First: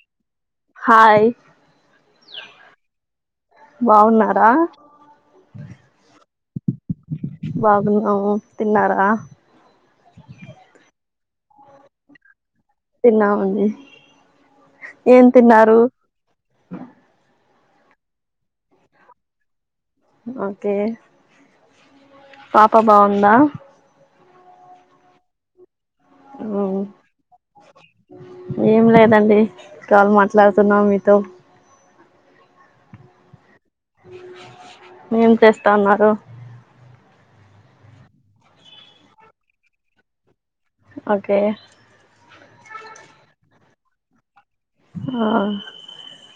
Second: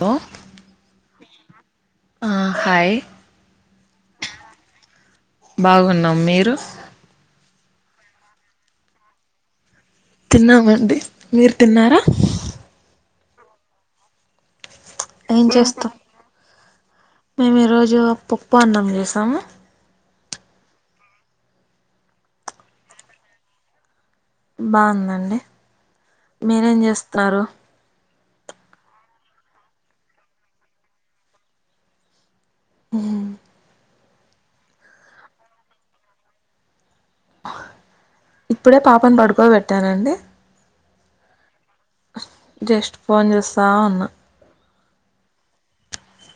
హ హాయ్ హా హాయ్ బాగున్నారా? బాగున్నం మీరు? బాగున్నాము. తిన్నారా? తిన్నామండి మీరు తిన్నారా? తిన్నామండి ఏం తిన్నారు? మ్ ఈరోజు పప్పు, అన్నం చేసాము. ఓకే పాప బాగుందా? బాగుందండి, మీరేం చేస్తారు ఏం లేదండి కాల్ మాట్లాడుతున్నాం మీతో ఉమ్ మేం చేస్త ఉన్నారు ఇప్పుడే పాపను పడుకోబెట్టానండి ఓకే జస్ట్ ఫోన్ చూస్తా ఉన్న ఆ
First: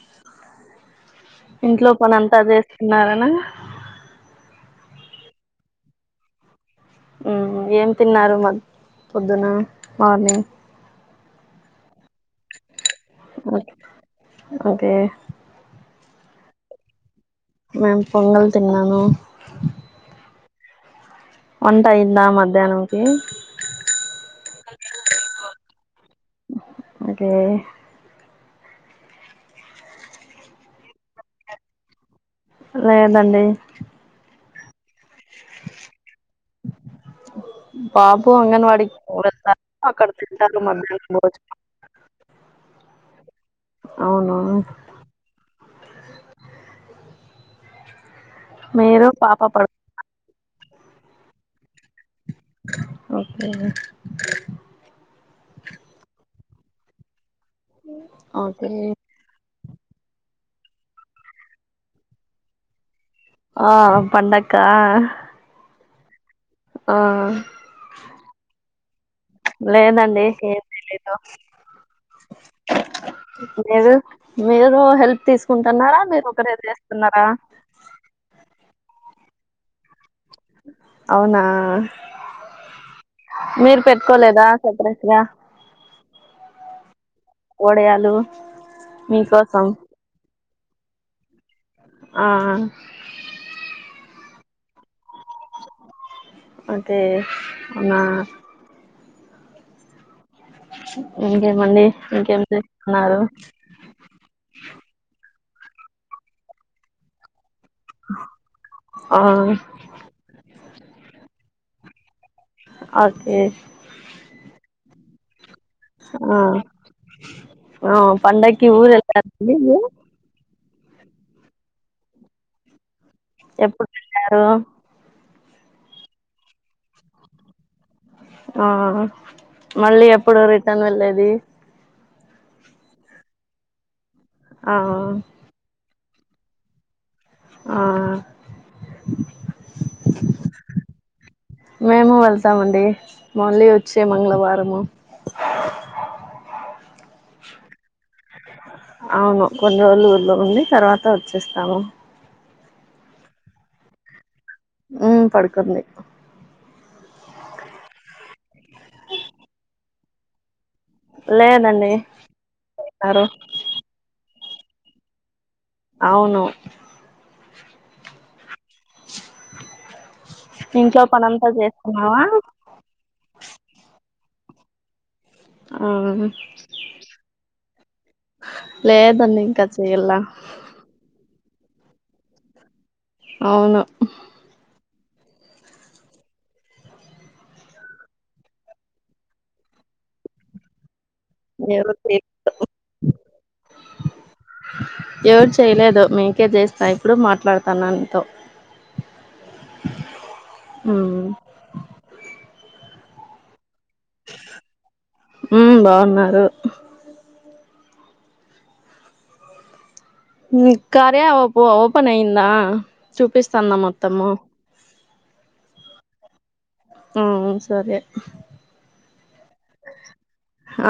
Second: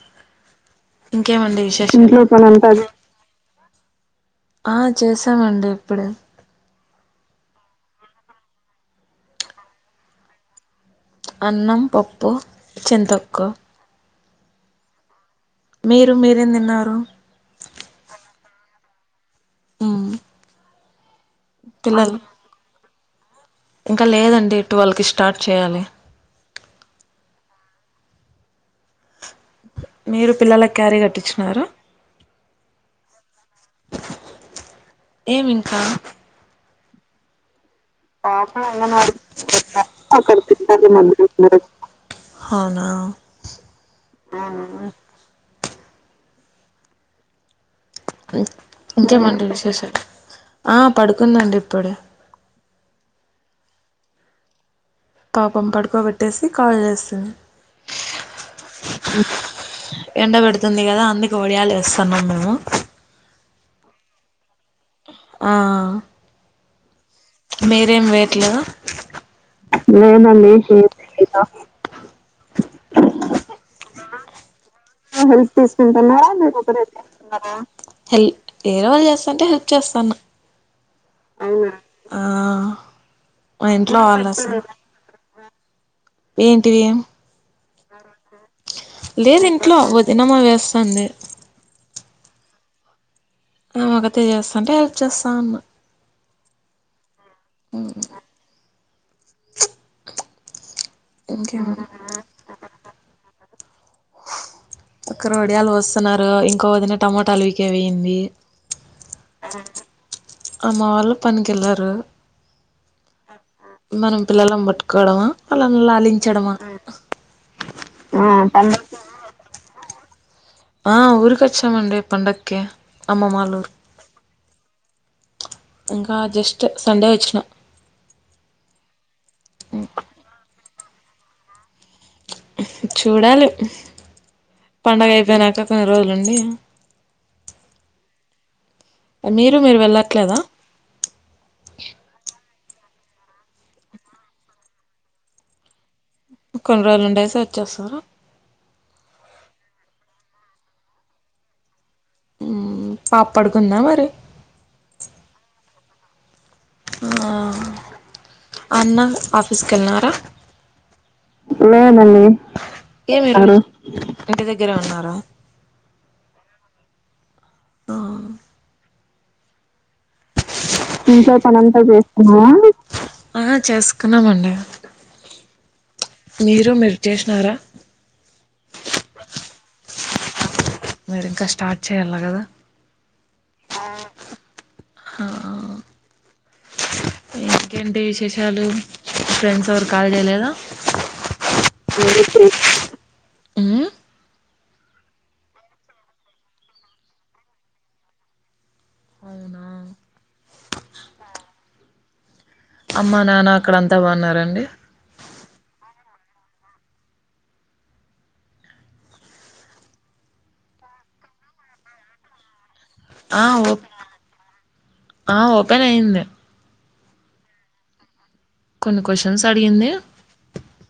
ఇంకేమండి ఇంట్లో విశేష పని అంతా చేస్తున్నారనా ఆ చేసామండి ఇప్పుడే ఉమ్ ఏం తిన్నారు మ పొద్దున మార్నింగ్ అన్నం పప్పు చింతొక్కు ఓకే మీరు మీరేం తిన్నారు మేమ్ పొంగల్ తిన్నాను ఉమ్ వంట అయిందా మధ్యాహ్నంకి ఇంకా లేదండి టువల్వ్ కి స్టార్ట్ చేయాలి ఎ మీరు పిల్లల క్ క్యారీ కట్టించినార లేదండి ఏమి ఇంకా బాబు పాప అంగన్వాడికి అంగన్వాడీ వెళ్తారు అక్కడ తింటారు మధ్యాహ్నం భోజనం [inaudible] అవునా అవును మీరు పాప ఇంకేమండి పడు విశేషా ఆ పడుకుందండి ఇప్పుడే. ఒకే పాపం పడుకోబెట్టేసి కాల్ చేస్తు ఒకే తుంది కదా అందుకె ఒడియాలు ఎస్తన్నాం మేము ఆ పండక్ ఆ ఆ మీరేం వేయట్లేదా లేదండి మిమండి ఏ ఏం చేయట్లేద లేదు మీరు హెల్ప్ తీసుకుంటున్నారా మీరు ఒకరే చేస్తున్నారా హెల్ వేరేవాళ్లు చేస్తాంటే హెల్ప్ చేస్తానా అవునా హా మీరు పెట్టుకోలేదా సపరేట్‌గా ఏంటివీ ఓడియాలు లేదు ఇంట్లో వదినమ్మా వేస్థాంది అ ఆ ఆమె ఒక్కతే చేస్తాంటే హెల్ప్ చేస్తాన్న అంతే అవ్నా [unintelligible] ఇంకేమి ఇంకేమండి, ఇంకేం చేస్తున్నారు ఒకరు వడియాలు వోస్తున్నారు, ఇంకో వదిన టమోటాలు ఆ అమ్మ వాళ్లు పనికెళ్లారు హా, ఓకే ఉ మనం పిల్లలను పట్టుకోవడమా వాళ్ళని ఆ లాలించడమా ఆ పండక్కి ఊరేల్తారండి మీరు ఆ ఊరుకొచ్చమండి పండక్కి అమ్మమ్మవాల్లూరు ఆ ఇంకా జస్ట్ సండే వచ్చిన ఆ మళ్లి ఎప్పుడు రిటన్ వెళ్ళేది చూడాలి ఆ పండగైపోయినక కొ రోజులుండి ఆ మీరు మీరు వెళ్ళట్లేదా తామండి మళ్లీ వచ్చే మంగళవారము కొన్రోజులు ఉండేసి వచ్చేస్తారా అవును కొన్ని రోజులు ఊర్లో ఉండి తర్వాత వచ్చేస్తాము ఉమ్ పాప్పడుకుందా మరి ఊ పడుకుంది ఆ అన్న ఆఫీస్కిళ్నారా లేదండి తిన్నారు ప్పుడు అవును ఆ ఇంట్లో పనంతా చేసుకున్నావా ఆ చేసుకున్నామండి ఆ మీరు మీరు చేసినారా లేదన్నింక చేయల్ల ఇంకా స్టార్ట్ చెయల్ల కదా అవును హా ఇంకేంటి విశేషాలు ఫ్రెండ్స్ ఎవరు కాల్ చేేయలేదా [inaudible] మ్మ్ ఎవరు చేయలేదో మీకే చేస్తనా ఇప్పుడే మాట్లాడుతన నీతో అవునా ఆ అమ్మా నాన్న అక్కడ అంతా బాగున్నారా అండి ఊమ్ బాగున్నారు మీక్ కార్య ఓప్ ఓపెన్ అయిందా ఆ ఓ చూపిస్తాందా మొత్తము ఆ ఓపెన్ అయింది ఆ సరే కొన్ని క్వశ్చన్స్ అడిగింది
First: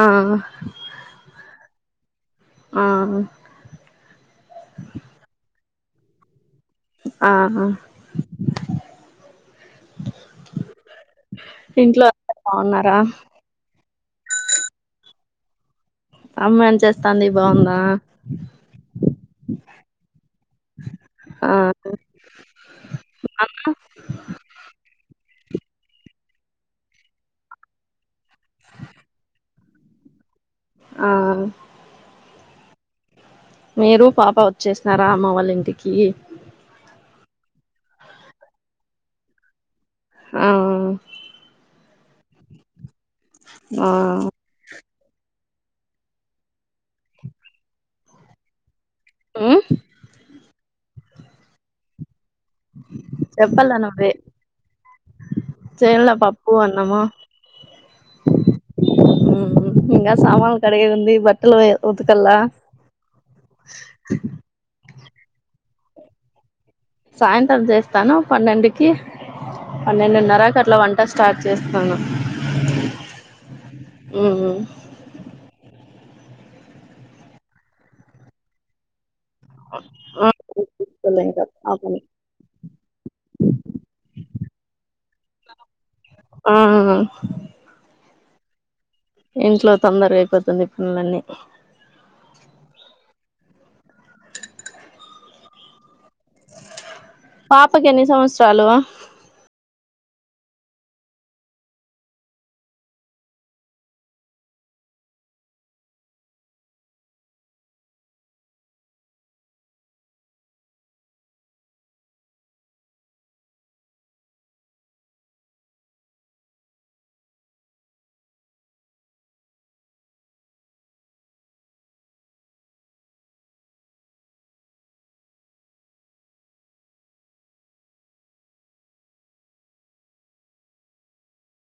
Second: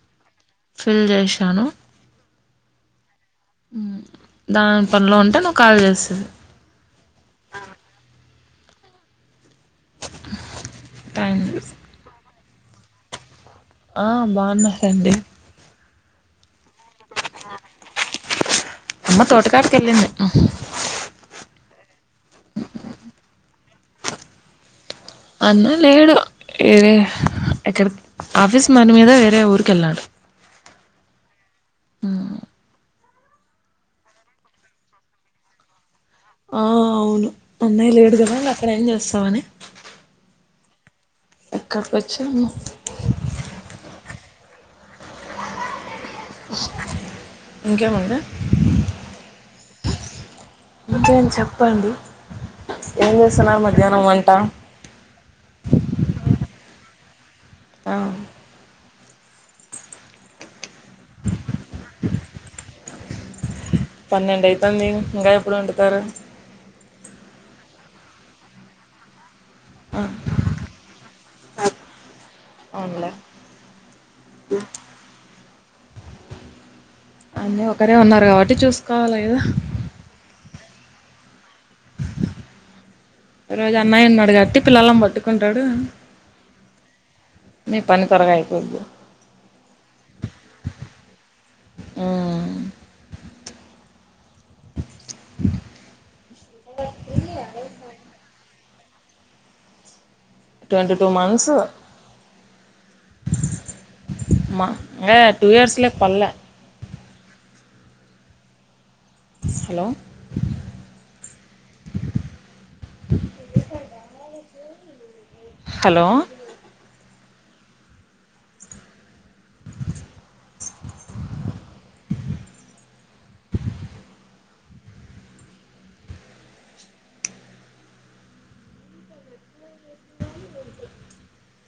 ఆ ఫిల్ చేశినాను ఆ ఉమ్ దాన్ పనులో ఉంటే నువ్వు కాల్ చేస్తివి ఆహ టైమ్స్ ఇంట్లో బాగున్నారా ఆ బాగున్నారండి అమ్మా ఏంచేస్తాంది బాగుందా అమ్మ తోటకాడికెళ్ళింది ఉహ్ అ అన్న లేడు ఇది ఆఫీస్ మని మీద వేరే ఊరికెళ్ళాడు ఆ ఉమ్ మీరు పాప వచ్చేసినరా అమ్మ వాళ్ళ ఇంటికీ ఆ అవును అన్నయ్య లేడు కదా ఇంగ అక్కడ ఏం చేస్తామని. ఆ ఇక్కడికి వచ్చాము మా ఇంకేంమండి ఉమ్ ఇంక్ ఎం చెప్పండి ఏం చేస్తున్నారు చెప్పాల మధ్యాహ్నం నువ్వే వంట చేన్ల పాప్ ప్పు అన్నము ఆ ఉమ్ ఉమ్ ఇంగా సామాన్లు కడిగేదివుంది బట్టలు ఉతుకలా పన్నెండు అయితాంది ఇంగా ఎప్పుడు వండుతారు సాయంత్రం చేస్తాను పన్నెండుకి పన్నెండున్నరకు అట్లా వం ఇక స్టార్ట్ చేస్తాను అవునులే ఉమ్ హ్మ్ అన్ని ఒక్కరే ఉన్నారు కాబట్టి చూసుకోవాలి కద హా చూసుకోలేంకా ఈరోజు అన్నయ్య ఉన్నాడు కాబ్బట్టి పిల్లలను పట్టుకుంటాడు. ఆ మీ పని త్వరగా అయిపోది ఇంట్లో తొందరగా అయిపోతుంది పనులన్నీ డ్ర్ పాపకి ఎన్ని సంవత్సరాలు ట్వంటి టూ మంత్స్ మా ఇంగా టూ ఇయర్స్లోకి పడాలే హలో హలో [inaudible] [inaudible]